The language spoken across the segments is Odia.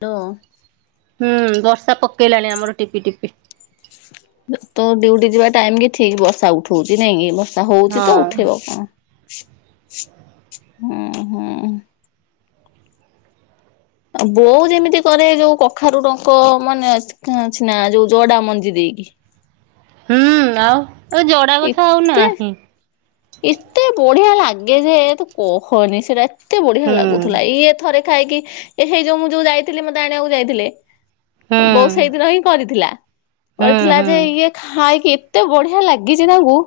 ତ ହୁଁ ବର୍ଷା ପକେଇଲାଣି ଆମର ଟିପି ଟିପି। ତୋ ଡିଉଟି ଯିବା ଟାଇମ କି ଠିକ ବର୍ଷା ଉଠଉଛିି ନାଇଁକି ଲୋ। ତା ହଉଛି ତ ହଁ ଉଠେଇବ କଣ? ହୁଁ, ହୁଁ। ବୋଉ ଯେମିତି କରେ ଯୋଉ କଖାରୁ ଡଙ୍କ ମନେ ଅଛି ନା ଯୋଉ ଯଡା ମଞ୍ଜିଦେଇ [unintelligible] ହୁଁ ଆଉ ଏଜଡା ଗଛ ଆଉ ଏତେ ନାହିଁ। ଆଗେଯେହ ତୁ କହନି ସେଟା ଏତେ ବଢିଆ ହୁଁ ଲାଗୁଥିଲା ଇଏ ଥରେ ଦେଖା ହେଇକି ଏହେ ହେଇ ଯୋଉ ମୁଁ ଯୋଉ ଯାଇଥିଲି, ମତେ ଆାଣିବାକୁ ଯାଇଥିଲେ, ହୁଁ ବୋଉ ସେଇଦିନ ହିଁ କରିଥିଲା। ହୁଁ କରିଥିଲା ହୁଁ ଯେ ଇଏ ଖାଇକି ଏତେ ବଢିଆ ଲାଗିଛି ତାଙ୍କୁ।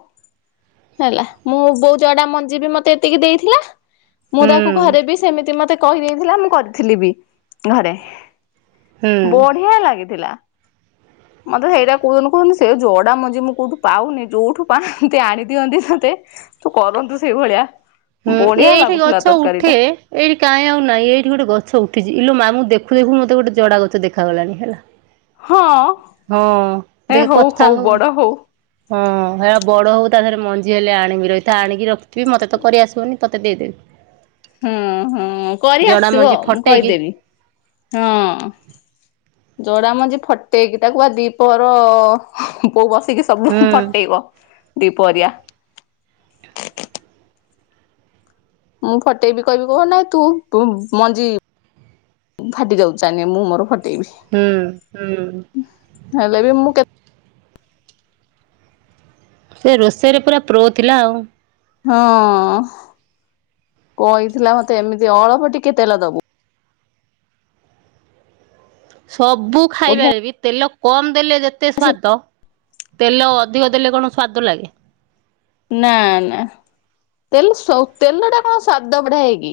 ହେଲା ମୋ ବୋଉ ଜଡା ମଞ୍ଜି ବି ମତେ ଏତିକି ଦେଇଥିଲା। ମୁଁ, ହୁଁ ତାକୁ ଘରେ ବି ସେମିତି ମତେ କହିଦେଇଥିଲା। ମୁଁ କରିଥିଲି ବି ଘରେ। ହୁଁ ବଢିଆ ଲାଗିଥିଲା। ମତେ ସେଇଟା କହୁନୁ କୁହନି ସେ ଯଡା ମଞ୍ଜି ମୁଁ କୋଉଠୁ ପାଉନି ଯୋଉଠୁ ପାଆନ୍ତି ଆଣି ଦିଅନ୍ତି ତତେ ତୁ କରନ୍ତୁ ସେଇ ଭଳିଆ। ହୁଁ ଏଇଠି ଗଛ ଉଠେ ଏଇଠି କାହିଁ ଆଉ ନାଇଁ ଏଇଠି ଗୋଟେ ଗଛ ଉଠିଛି। ଇଲୋ ମା ମୁଁ ଦେଖୁ, ଦେଖୁ ମତେ ଗୋଟେ ଜଡା ଗଛ ଦେଖାଗଲାଣି ହେଲା। ହଁ। ହଁ ଦେଖେ କଥା ହଉ ହଁ ହେରା ବଡ ହଉ ତା ଦେହରେ ମଞ୍ଜି ହେଲେ ଆଣିବି ରହିଥା ଆଣିକି ରଖିଥିବି, ମତେ ତ କରି ଆସିବନି ତତେ ଦେଇଦେବି। ହୁଁ, ହୁଁ କରି ଜଡା ଆସିବ ମଞ୍ଜି ମୁଁ ଫଟେଇକି କହିଦେବି। ହଁ ଜଡା ମଞ୍ଜି ଫଟେଇକି ତାକୁ ବା ଦିପର ବୋଉ ବସ ସେତିକି ସବୁ ହୁଁ ଫଟେଇବ ଦୀପରିଆ। ମୁଁ ଫଟେଇବି କହିବି କହିବ ନା ତୁ ତୁ ମଞ୍ଜି ଫାଟି ଯାଉଛି ଚାନେ ମୁଁ ମୋର ଫ ହୁଁ ହୁଁ ଟେଇବି ହେଲେ ବି ମୁଁ କେତେ ସେ ରୋଷେଇରେ ପୁରା ପ୍ରୋ ଥିଲା ଆଉ। ହଁ କହିଥିଲା ମତେ ଏମିତି ଅଳପ ଟିକେ ତେଲ ଦବୁ। ସବୁ ବଢିଆ ଖାଇବାରେ ବି ତେଲ କମ ଦେଲେ ଯେତେ ସେ ସ୍ୱାଦ ତେଲ ଅଧିକ ଦେଲେ କଣ ସ୍ଵାଦ ଲାଗେ? ନା, ନା ତେଲ ସୋ ତେଲ ଟା କଣ ସ୍ୱାଦ ବଢାଏକି?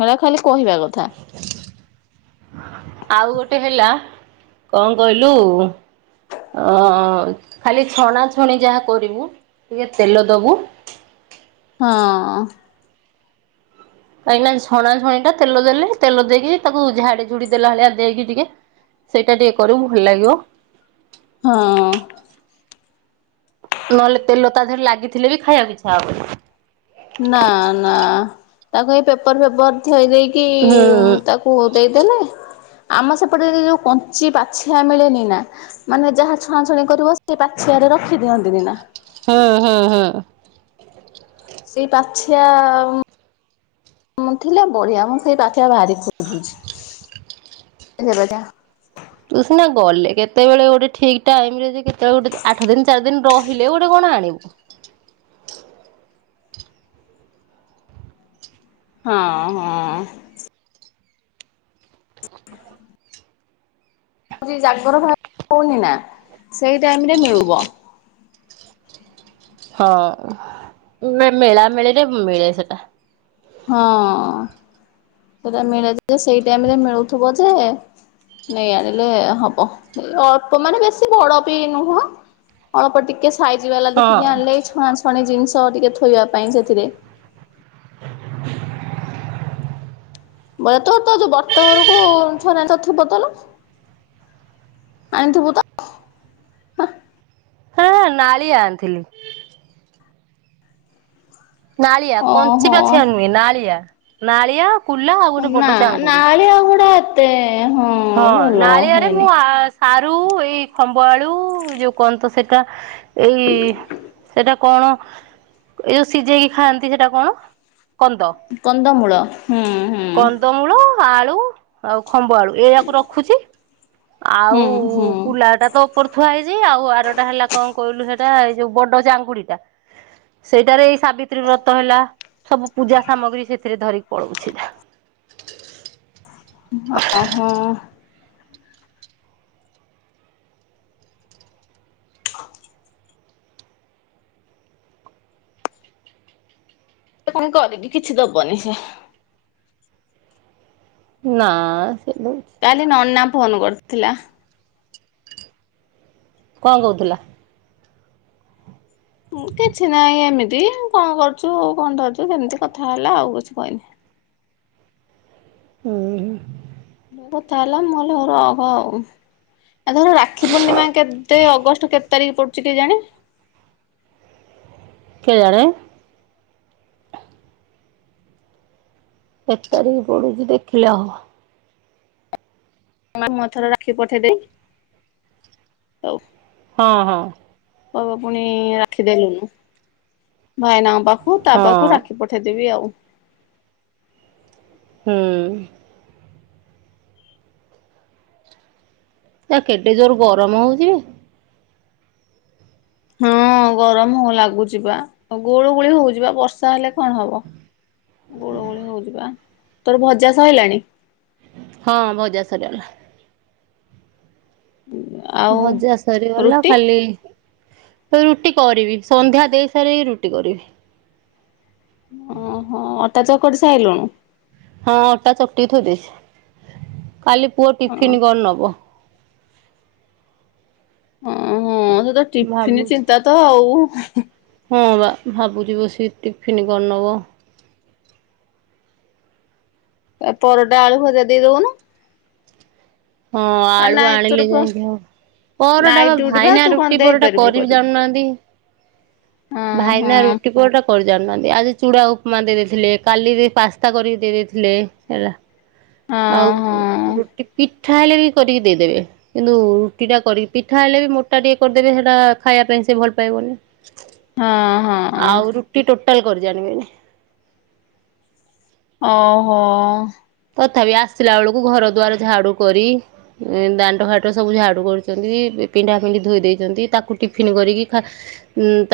ହେରା ଖାଲି କହିବା କଥା ଆଉ ଗୋଟେ ହେଲା କଣ କହିଲୁ? ଅ ଖାଲି ଛଣାଛଣି ଯାହା କରିବୁ। ଟିକେ ତେଲ ଦବୁ। ହଁ କାହିଁକି ନା ଛଣା ଛଣି ଟା ତେଲ ଦେଲେ। ତେଲ ଦେଇକି ତାକୁ ଝାଡି, ଝୁଡି ଦେଲା ଭଳିଆ ଦେଇକି, ଟିକେ ସେଇଟା ଟିକେ କରିବୁ, ଭଲ ଲାଗିବ। ହଁ। ନହେଲେ ତେଲ ତା ଦେହରେ ଲାଗିଥିଲେ ବି, ଖାଇବାକୁ ଇଚ୍ଛା ହବନି। ନା, ନା ତାକୁ ଏଇ ପେପର ଫେପର ଥୋଇଦେଇକି କି ତାକୁ ଦେଇଦେଲେ ଆମ ସେପଟେ ଯେ-ଯୋଉ କଞ୍ଚି ପାଛିଆ ମିଳେନି ନା, ମାନେ ଯାହା ଛଣାଛୁଣି କରିବ ସେଇ ପାଛିଆରେ ରଖି ଦିଅନ୍ତିନି ନା? ହୁଁ, ହୁଁ, ହୁଁ। ସେଇ ପାଛିଆ ଆଉ ମୁଁ ଥିଲେ ବଢ଼ିଆ। ମୁଁ ସେଇ ପାଛିଆ ଭାରି ଖୋଜୁଛି। ଦେ ବଟା ତୁ ସିନା ଗଲେ କେତେବେଳେ, ଗୋଟେ ଠିକ୍ ଟାଇମ୍ ରେ, ଯେ କେତେବେଳେ ଗୋଟେ, ଆଠ ଦିନ ଚାରି ଦିନ ରହିଲେ ଗୋଟେ କଣ ଆଣିବୁ। ହଁ ହଁ। ସେ ଯୋଉ ଜାଗର ହଉନି ନା, ସେଇ ଟାଇମ୍ ରେ ମିଳୁବ। ହଁ। ନାଇଁ ମେଳା ମେଳିରେ ମିଳେ ସେଟା। ହଁ। ସେଟା ମିଳେ, ସେଇ ଟାଇମ୍ ରେ ମିଳୁଥିବ ଯେ ନେଇ ଆଣିଲେ ହବ। ଏଇ ଅଳ୍ପ ମାନେ ବେଶୀ ବଡ଼ ବି ନୁହଁ। ଅଳପ ଟିକେ ସାଇଜି ବାଲା ହଁ। ଦେଖିକି ଆଣିଲେ, ଛଣାଛଣି ଜିନିଷ ଟିକେ ଥୋଇବା ପାଇଁ ସେଥିରେ। [inaudible] ବରେ ତୋ, ତ ଯୋଉ ବର୍ତ ଘରକୁ, ଛଣା ହେଇ ଥିବ ତୋର? ଆଣିଥିବୁ ତ? ହଁ ନାଳିଆ ଆଣିଥିଲି। ନାଳିଆ, କଞ୍ଚି ଓହୋ। ପାଛିଆ ନୁହେ। ନାଳିଆ, ନାଳିଆ। କୁଲା ଆଉ ଗୋଟେ ନା ବଡ ଚାଙ୍ଗୁଡି। ନାଳିଆ ଗୁଡା ଏତେ ହଁ ଭଲ ନାଳିଆରେ ହୁଏନି। ମୁଁ ସାରୁ ଏଇ ଖମ୍ବ ଆଳୁ, ଯୋଉ କଣ ତ ସେଇଟା, ଏଇ ସେଇଟା କଣ, ଏଇ ଯୋଉ ସିଝେଇକି ଖାଆନ୍ତି ସେଟା କଣ? କନ୍ଦ। କନ୍ଦମୂଳ ହୁଁ ହୁଁ କନ୍ଦମୂଳ, ଆଳୁ ଆଉ ଖମ୍ବ ଆଳୁ, ଏଇଆକୁ ରଖୁଛି। ଆଉ ହୁଁ ହୁଁ କୁଲା ଟା ତ ଉପରେ ଥୁଆ ହେଇଛି। ଆଉ ଆରଟା ହେଲା, କଣ କହିଲୁ ହେଲେ? ଟା, ଏଇ ଯୋଉ ବଡ ଚାଙ୍ଗୁଡିଟା। ସେଇଟାରେ ଏଇ ସାବିତ୍ରୀ ବ୍ରତ ହେଲା, ସବୁ ପୂଜା ସାମଗ୍ରୀ ସେଥିରେ ଧରିକି ପଳଉଚି ସିଧା। ହଁ ହଁ। କଣ କରିକି, କିଛି ଦବନି ସେ। ନା। ସେ ଦଉଛି କାଲି ନନା ଫୋନ କରିଥିଲା। କଣ କହୁଥିଲା? ହୁଁ, କିଛି ନାହିଁ, ଏମିତି କଣ କରୁଛୁ ଆଉ କଣ ଧରିଛୁ ଏମିତି କଥା ହେଲା। ଆଉ କିଛି କହିନି। ହୁଁ। କଥା ହେଲା। ମୁଁ କହିଲି ହଉ ରଖ। ଏଥର ରାକ୍ଷୀ ପୂର୍ଣ୍ଣିମା କେତେ, ଅଗଷ୍ଟ କେତେ ତାରିଖ ପଡୁ ଛି? କେଜାଣି। କେଜାଣି। କେତେ ତାରିକ୍ ପଡୁଛି ଦେଖିଲେ ହବ। ମା ମୁଁ ଏଥର ରାଖି ପଠେଇ ଦେଇ-ହଉ। ହଁ ହଁ। କହିବ ପୁଣି ରାଖି ଦେଲୁନୁ। ଭାଇନାଙ୍କ ପାଖକୁ ତା ପାଖକୁ ହଁ ରାକ୍ଷୀ ପଠେଇଦେବି ଆଉ। ହୁଁ। ଜା କେଡେ ଜୋର ଗରମ ହଉଛି ବେ? ହଁ। ହଁ ଗରମ ହ ଲାଗୁଚିପା ଗୁଳୁ ଗୁଳି ହଉଚିପା ବର୍ଷା ହେଲେ କଣ ହବ? ଗୁଳୁ ଗୁଳି ହଉଚିପା। ତୋର ଭଜା ସଇଲାଣି? ହଁ ଭଜା ସରିଗଲା। ଆଉ ଭଜା ସରିଗଲା ରୁଟି ଖାଲି ରୁଟି କରିବି ସନ୍ଧ୍ୟା ଦେଇ ସାରିକି ରୁଟି କରିବି। ଓହୋ ଅଟା ଚକଟି ସାଇଲୁଣୁ? ହଁ ଅଟା ଚକ୍ ଟି କି ଥୋଇଦେଇଛି। କାଲି ପୁଅ ହଁ ଟିଫିନ୍ କଣ ନବ? ହଁ ହଁ ସେତ ଟିଫିନ୍ ଭାବୁଛି। ଚିନ୍ତା ତ ଆଉ। ହଁ ବା ଭାବୁଛି ବସିକି ଟିଫିନ୍ କଣ ନବ? ଏ ପରଟା ଆଳୁ ଭଜା ଦେଇଦଉନୁ। ହଁ ଆଳୁ ତୋର ଆଣିିଲେ ପ ଯାଇଁକି ହବ। ପରଟା ନାଇଟ୍ ବା ଡ୍ୟୁଟି ଭାଇନା ତୁ କଣ ରୁଟି ପରଟା ଦେଇପାରିବୁ କରିବି କରିକି ଜାଣୁ ନାହାଁନ୍ତି। ହଁ ହଁ ଭାଇନା ରୁଟି ପରଟା କରି ଜାଣୁନାହାନ୍ତି ଆଜି ଚୁଡା ଉପମା ଦେଇଦେଇଥିଲେ କାଲିବି ପାସ୍ତା କରିକି ଦେଇ ଦେଇଇଥିଲେ ହେଲା। ହଁ ଆଉ ହଁ ରୁଟି ପି ପିଠା ହେଲେ ବି କରିକି ଦେଇଦେବେ କିନ୍ତୁ ରୁଟି ଟା କରିକି ପିଠା ହେଲେ ବି ମୋଟା ଟିକେ କରିଦେବେ ହେଟା ଖାଇବା ପାଇଁ ସେ ଭଲ ପାଇବନି। ହଁ ହଁ। ଟୋଟାଲ୍ କରି ଜାଣିବେନି। ଅହୋ। ତଥାପି ଆସିଲା ବେଳକୁ ଘର ଦ୍ୱାର ଝାଡୁ କରି ଦାଣ୍ଡଘାଟ ସବୁ ଝାଡୁ କରୁଛନ୍ତି। ପିଣ୍ଡା ଫିଣ୍ଡି ଧୋଇ ଦେଇଛନ୍ତି ତାକୁ ଟିଫିନି କରିକି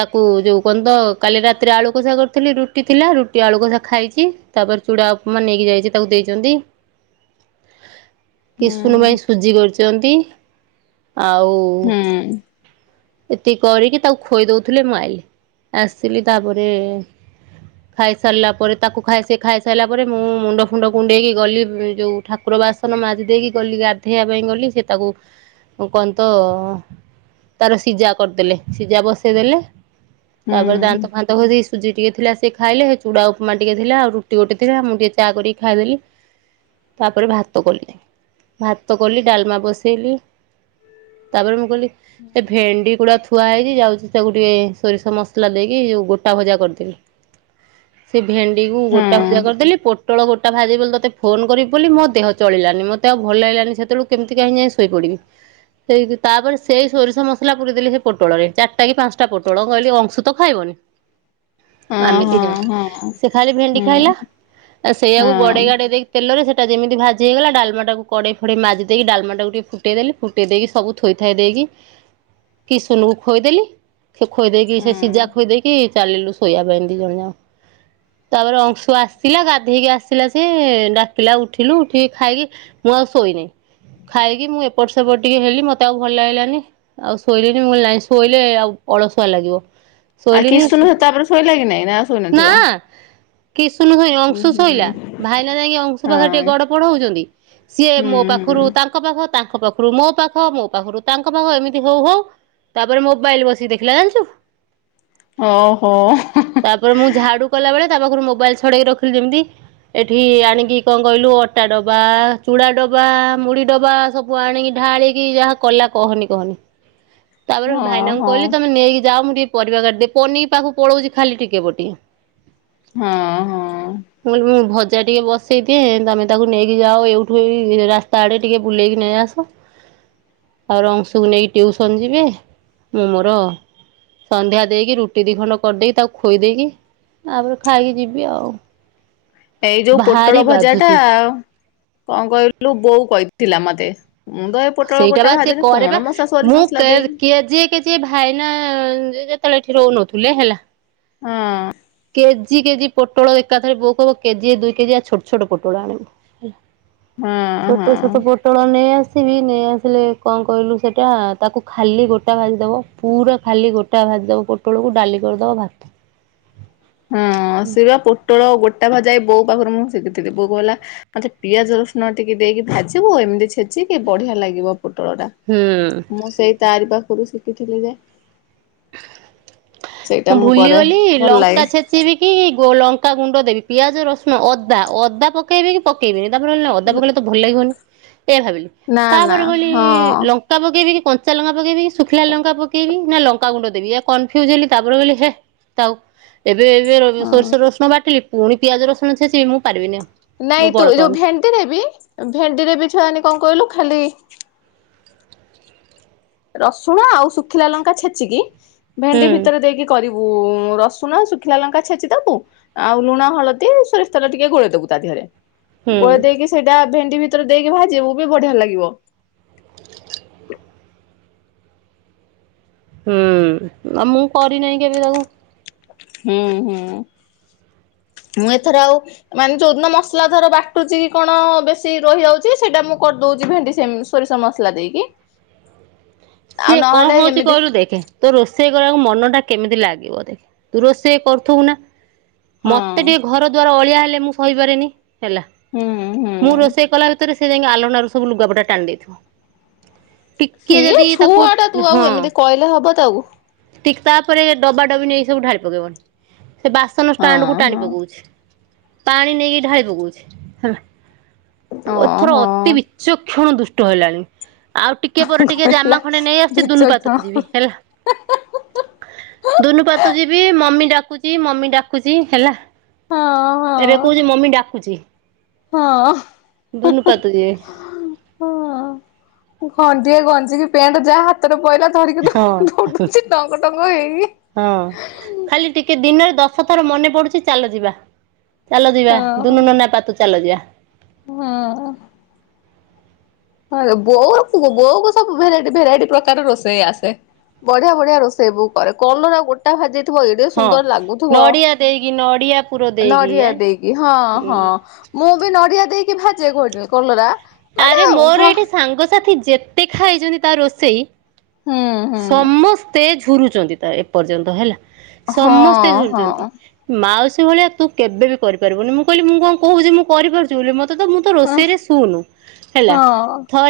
ତାକୁ ଯୋଉ କଣ ତ କାଲି ରାତିରେ ଯେ ଆଳୁ କଷା କରିଥିଲି ରୁଟି ଥିଲା ରୁଟି ଆଳୁ କଷା ଖାଇକି ତାପରେ ଚୁଡା ଉପମା ନେଇକି ଯାଇଛି ତାକୁ ଦେଇଛନ୍ତି ହୁଁ କିସୁନୁ ପାଇଁ ସୁଜି କରି ଛନ୍ତି ଆଉ ହୁଁ ଏତିକି କରିକି ତାକୁ ଖୋଇ ଦଉଥିଲେ ମୁ ଆଇଲି ଆସିଲି ତାପରେ ଖାଇସାରିଲା ପରେ ତାକୁ ଖାଇ ସେ ଖାଇସାରିଲା ପରେ ମୁଁ ମୁଣ୍ଡ ମୁଣ୍ଡ କୁଣ୍ଡେଇକି ଗଲି ଯୋଉ ଠାକୁର ବାସନ ମାଜି ଦେଇକି ଗଲି ଗାଧେଇବା ପାଇଁ ଗଲି ସେ ତାକୁ କଣ ତ ତାର ସିଝା କରିଦେଲେ ସିଝା ବସେଇଦେଲେ। ତାପରେ ଦାନ୍ତ ହୁଁ ଫାନ୍ତ ଘସିକି ସୁଜି ଟିକେ ଥିଲା। ସେ ଖାଇଲେ ସେ ଚୁଡା ଉପମା ଟିକେ ଥିଲା ଆଉ ରୁଟି ଗୋଟେ ଥିଲା ମୁଁ ଟିକେ ଚା କରିି ଖାଇଦେଲି ତାପରେ ଭାତ କଲି ଭାତ କଲି ଡାଲମା ବସେଇଲି। ତାପରେ ମୁଁ କହିଲି ସେ ଭେଣ୍ଡି ଗୁଡା ଥୁଆ ହେଇଛି ଯାଉଛି ତାକୁ ଟିକେ ସୋରିଷ ମସଲା ଦେଇକି ଯୋଉ ଗୋଟା ଭଜା କରିଦେବି ସେ ଭେଣ୍ଡିକୁ ଗୋଟା ଭଜା କରିଦେଲି ପୋଟଳ ଗୋ ଟା ଭାଜିବି ବୋଲି ତତେ ଫୋନ୍ କରିବି ବୋଲି ମୋ ଦେହ ଚଳିଲାନି ମତେ ଆଉ ଭଲ୍ ଲାଗିଲାନି ସେତେବେଳକୁ କେମିତି କାହିଁ ଯାଇ ଶୋଇପଡ଼ିବି। ସେଇକି ତାପରେ ସେଇ ସୋରିଷ ମସଲା ପୁରେଇ ଦେଲି ସେ ପୋଟଳରେ ଚାରିଟା କି ପାଞ୍ଚଟା ପୋଟଳ କହିଲି ଅଂଶୁ ତ ଖାଇବନି। ହ [inaudible] ଆମେ ଦି ଜଣ। ସେ ଖାଲି ଭେଣ୍ଡି ହଁ ଖାଇଲା ଆ ହଁ ସେଇଆକୁ ଗଡେଇ ଗାଡେଇ ଦେଇକି ତେଲ ରେ ସେଟା ଯେମିତି ଭାଜି ହେଇଗଲା ଡାଲମା ଟାକୁ କଡ଼େଇ ଫଡ଼େଇ ମାଜି ଦେଇକି ଡାଲମା ଟାକୁ ଟିକେ ଫୁଟେଇଦେଲି ଫୁଟେଇ ଦେଇକି ସବୁଥୋଇଥାଇ ଦେଇକି କିଶୁନୁ କୁ ଖୋଇଦେଲି ସେ ଖୋଇ ଦେଇକି ସେ ସିଝା ହଁ ଖୋଇ ଦେଇକି ଚାଲିଲୁ ଶୋଇବା ପାଇଁ ଦି ଜଣ ଯାକ ତାପରେ ଅଂଶୁ ଆସିଲା ଗାଧେଇକି ଆ ଆସିଲା ସେ ଡାକିଲା ଉଠିଲୁ ଉଠିକି ଖାଇକି ମୁଁ ଆଉ ଶୋଇନେଇ। ଖାଇକି ମୁଁ ଏପଟ ସେପଟ ଟିକେ ହେଲି ମତେ ଆଉ ଭଲ ଲାଗିଲାନି ଆଉ ଶୋଇଲିନି ମୁଁ କହିଲି ନାଇଁ ଶୋଇଲେ ଆଉ ଅଳସୁଆ ଲାଗିବ। ଆଉ ଶୋଇଲିନି କିଶ୍ ସମୟ ତାପରେ ଶୋଇଲା କି ନାଇଁ ନା ଆଉ ଶୋଇନଥିବ? [unintelligible] କିସ୍ ସମୟ ଶୋଇବ [unintelligible] ଉଁ ଅଂଶୁ ହୁଁ ଶୋଇଲା। ଭାଇନା ଯାଇକି ଅଂଶୁ ହଁ ପାଖରେ ଟିକେ ଗଡ ପଡ ହଉଛନ୍ତି ସିଏ ହୁଁ ମୋ ପାଖରୁ ହୁଁ ତାଙ୍କ ପାଖ ତାଙ୍କ ପାଖ [unintelligible] ଖରୁ ମୋ ପାଖ ମୋ ପାଖରୁ ତାଙ୍କ ପାଖ ଏମିତି ହଉ ହଉ ତାପରେ ମୋବାଇଲ ବସିକି ଦେଖିଲା ଜାଣିଛୁ ଓହୋ ତାପରେ ମୁଁ ଝାଡୁ କଲା ବେଳେ ତା ପାଖରୁ ମୋବାଇଲ ଛଡେଇକି ରଖିଲି ଯେମିତି ଏଠି ଆଣିକି କଣ କହିଲୁ ଅଟା ଡବା ଚୁଡ଼ା ଡବା ମୁଢ଼ି ଡବା ସବୁ ଆଣିକି ଢା ଳିକି ଯାହା କଲା କହନି କହନି [unintelligible] ତାପରେ ଭାଇନାଙ୍କୁ ହଁ କହିଲି ତମେ ନେଇକି ଯାଅ ମୁ ଟିକେ ପରିବା କାଟିଦେବି ପନିକି ପାଖକୁ ପଳଉଛି ଖାଲି ଟିକେ ବଟି ହଁ ହଁ। ଚା ଟିକେ ବସେଇ ଦିଏ ତମେ ତାକୁ ନେଇକି ଯାଅ ଏଇଠୁ ଏଇ ରାସ୍ତା ଆଡେ ଟିକେ ବୁଲେଇକି ନେଇ ଆସ। [inaudible] ଆଉ ରଙ୍ଗ୍ସୁ କୁ ନେଇକି ଟିଉସନ ଯିବେ ମୁଁ ମୋର ସନ୍ଧ୍ୟା ଦେଇକି ରୁଟି ଦି ଖଣ୍ଡ କରିଦେଇକି ତାକୁ ଖୋଇ ଦେଇକି ତାପରେ ଖାଇକି ଯିବି ଆଉ ଏଇ ଯୋଉ ପୋଟଳ ଭାରି ଭଜା ଟା ବାଧୁଛି କଣ କହିଲୁ, ବୋଉ କହିଥିଲା ମତେ ମୁଁ ତ ଏଇ ପୋଟଳ ସେଇଟା ଗୋଟା ବା ସିଏ ଭାଜିଲି କରେ କଣ ପା ମସଲା ସୋରିଷ ମୁଁ ମସଲା କେ ଦେଇକି କେଜିଏ କେଜିଏ ଭାଇନା ତେଳେ ଏଠି ରହୁନଥିଲେ ହେଲା ହଁ କେ କେଜି କେଜି ପୋଟଳ ଏକାଥରେ ବୋଉ କହିବ କେଜିଏ ଦୁଇ କେଜିଆ ଛୋଟ ଛୋଟ ପୋଟଳ ଆଣିବ। ହଁ ହଁ ଛୋଟ ଛୋଟ ପୋଟଳ ନେଇ ଆ [unintelligible] ବି ନେଇ ଆସିଲେ କଣ କହିଲୁ ସେଟା ତାକୁ ଖାଲି ଗୋଟା ଭାଜିଦବ ପୁରା ଖାଲି ଗୋଟା ଭା ଭାଜିଦେବ ପୋଟଳକୁ ଡାଲି କରିଦେବା ଭାତ [inaudible] ହଁ ସେବା ପୋଟଳ ଗୋଟା ଭଜା ବହୁତ ପାଖରୁ ମୁଁ ଶିଖି ଥିଲି ବୋଉ କହିଲା ମତେ ପିଆଜ ରସୁଣ ଟିକେ ଦେଇକି ଭାଜିବୁ ଏମିତି ଛେ ଚିକି ବଢିଆ ଲାଗିବ ପୋଟଳ ଟା ହୁଁ। ମୁଁ ସେଇ ତାରି ପାଖରୁ ଶିଖିଥିଲି ଯେ ସେଇଟା ମୁଁ କରେ ଭୁଲିଗଲି ଭଲ ଲାଗେ। ଲଙ୍କା ଛେ ଚିବି କି ଗ ଲଙ୍କା ଗୁଣ୍ଡ ଦେବି ପିଆଜ ରସୁଣ ଅଦା ଅଦା ପକେଇବି କି ପକେଇବିନି ତାପରେ ନା ଅଦା ପକେଇଲେ ତ ଭଲ ଲାଗିବନି। ଏ ଭାବିଲି ନା ନା ତାପରେ କହଲି ହଁ ଲଙ୍କା ପକେଇବି କି କଞ୍ଚା ଲଙ୍କା ପକେଇବି କି ଶୁଖିଲା ଲଙ୍କା ପକେଇବି ନା ଲଙ୍କା ଗୁଣ୍ଡ ଦେବି ୟା କନଫ୍ୟୁଜ୍ ହେଲି ତାପରେ କହିଲ ହେ ତାଉ ଏବେ ଏବେ ଏ ହଁ। ସୋରିଷର ରସୁଣ ବାଟିଲି ପୁଣି ପିଆଜ ରସୁଣ ଛେଚିବି ମୁ ପାରିବିନି ଆଉ ମୁଁ ନାଇଁ ତୁ ବଳ ଏ ଯୋଉ ପାଉନି ଭେଣ୍ଡିରେ ବି ଭେଣ୍ଡିରେ ବି ଛୁଆ ମାନେ କଣ କହିଲୁ ଖାଲି ରସୁଣ ଆଉ ଶୁଖିଲା ଲଙ୍କା ଛେଚିକି ହୁଁ ଭେଣ୍ଡି ଭିତରେ ଦେଇକି କରିବୁ ରସୁଣ ଶୁଖିଲା ଲଙ୍କା ଛେଚି ଦବୁ ଆଉ ଲୁଣ ହଳଦୀ ସୋରିଷ ତେଲ ଟିକେ ଗୋଳେଇ ଦବୁ ତା ଦେହରେ ହୁଁ ଗୋଳେଇ ଦେଇକି ସେଇଟା ଭେଣ୍ଡି ଭିତରେ ଦେଇକି ଭାଜିବୁ ବି ବଢିଆ ଲାଗିବ। ହୁଁ ଆଉ ମୁଁ କରିନାହିଁ କେବେ ତାକୁ ହୁଁ ହୁଁ। ମୁଁ ଏଥର ଆଉ ମାନେ ଯୋଉ ଦିନ ମସଲା ଧର ବାଟୁଛି କି କଣ ବେଶୀ ରହି ଯାଉଛି ସେଇଟା ମୁଁ କରିଦେଉ ଭେଣ୍ଡି ସେ ସୋରିଷ ମସଲା ଦେଇକି ଆଉ ସିଏ କଣ ନହେଲେ ହଉଛି ଏମିତି କହିଲୁ ଦେଖେ ତୋ ରୋଷେଇ କରିବାକୁ ମନ ଟା କେମିତି ଲାଗେ ରୋଷେଇ କରୁଥିବୁ ନା ହଁ ମତେ ଟିକେ ଘର ଦ୍ୱାର ଅଳିଆ ହେଲେ ହେଲେ ମୁଁ ସହି ପାରେନି ହେଲା ହୁଁ ହୁଁ ମୁଁ ରୋଷେଇ କଲା ଭିତରେ ସେ ଯାଇକି ଆଲଣା ରୁ ସବୁ ଲୁଗାପଟା ଟାଣି ଦେଇଥିବ ଟିକିଏ ସିଏ ଯଦି ତାକୁ ଛୁଆ ଟା ତୁ ଆଉ ହଁ ଏମିତି କହିଲେ ହବ ତାକୁ ଠିକ୍ ତାପରେ ଡବା ଡବି ନେଇ ସବୁ ଢାଳି ପକେଇବ ସେ ବାସନ ହଁ ଷ୍ଟାଣ୍ଡ କୁ ଟାଣି ହଁ। ପକଉଛି। ପାଣି ନେଇକି ଢାଳି ପକଉଛି ହେଲା ଏଥର ଓହୋ ଅତି ବିଚକ୍ଷଣ ଦୁଷ୍ଟ ହେଲାଣି ଆଉ ଟିକେ ପରେ ଟିକେ କହିଲା ଜାମା ଖଣ୍ଡେ ନେଇ ଆସୁଛି ଦୁନୁ ପାତ ବିଚକ୍ଷଣ ଯିବି ହେଲା। ଦୁନୁ ପାତୁ ଯିବି ମମି ଡା କୁଚି ମମି ଡାକୁଚି ହେଲା ହଁ ହଁ ଏବେ କହୁଛି ମମି ଡାକୁଛି। ହଁ ଦୁନୁ ପାତୁଛି ହଁ ଖନ୍ ଣ୍ଡିଏ ଗଞ୍ଜି କି ପ୍ୟାଣ୍ଟ ଯାହା ହାତେରେ ପଇଲା ଧରିକି ଦୋ ହଁ ଦୌଡୁଛି ଟଙ୍ଗ ଟଙ୍ଗ ହେଇକି। ହଁ। ଖାଲି ଟିକେ ଦିନରେ ଦଶ ଥର ମନେ ପଡୁଛି ଚାଲ ଯିବା ଚାଲ ଯିବା ଦୁନୁ ନନା ପାତୁ ଚାଲ ଯିବା। ହୁଁ। ହଁ ଯେ ବୋଉ ବୋଉ କୁ ସବୁ ଭେରାଇଟି ଭେରାଇଟି ପ୍ରକାର ରୋଷେଇ ଆସେ। ବଢିଆ ବଢିଆ ରୋଷେଇ ବୋଉ କରେ କଲରା ଗୋଟା ଭାଜି ଥିବ ଏଡେ ହଁ। ସୁନ୍ଦର ଲାଗୁଥିବ ନଡିଆ ଦେଇକି ନଡିଆ ପୁର ଦେଇକି ନଡିଆ ଏ ଦେଇକି ହଁ ହଁ ମୁଁ ବି ନଡିଆ ଦେଇକି ଭାଜେ ଗୋ କଲରା ଆରେ ମାନେ ମୋର ହୁଁ ଏଇଠି ସାଙ୍ଗସାଥି ଯେତେ ଖାଇଛନ୍ତି ତା ରୋଷେଇ ସମସ୍ତେ ଝୁରୁଛନ୍ତି ତା ଏପର୍ଯ୍ୟନ୍ତ ହେଲା। ହଁ ସମସ୍ତେ ଝୁରୁଛନ୍ତି ହଁ ମାଉଶ୍ ସେ ଭଳିଆ ତୁ କେବେ ବି କରିପାରିବୁନି ମୁଁ କହିଲି ମୁଁ କଣ କହୁଛି ମୁଁ କରିପାରୁଛି ବୋଲି ମୋତ ତୁ ତ ମୁଁ ତ ରୋଷେଇ ରେ ଶୁନୁ ହେଲା ହଁ। ଥ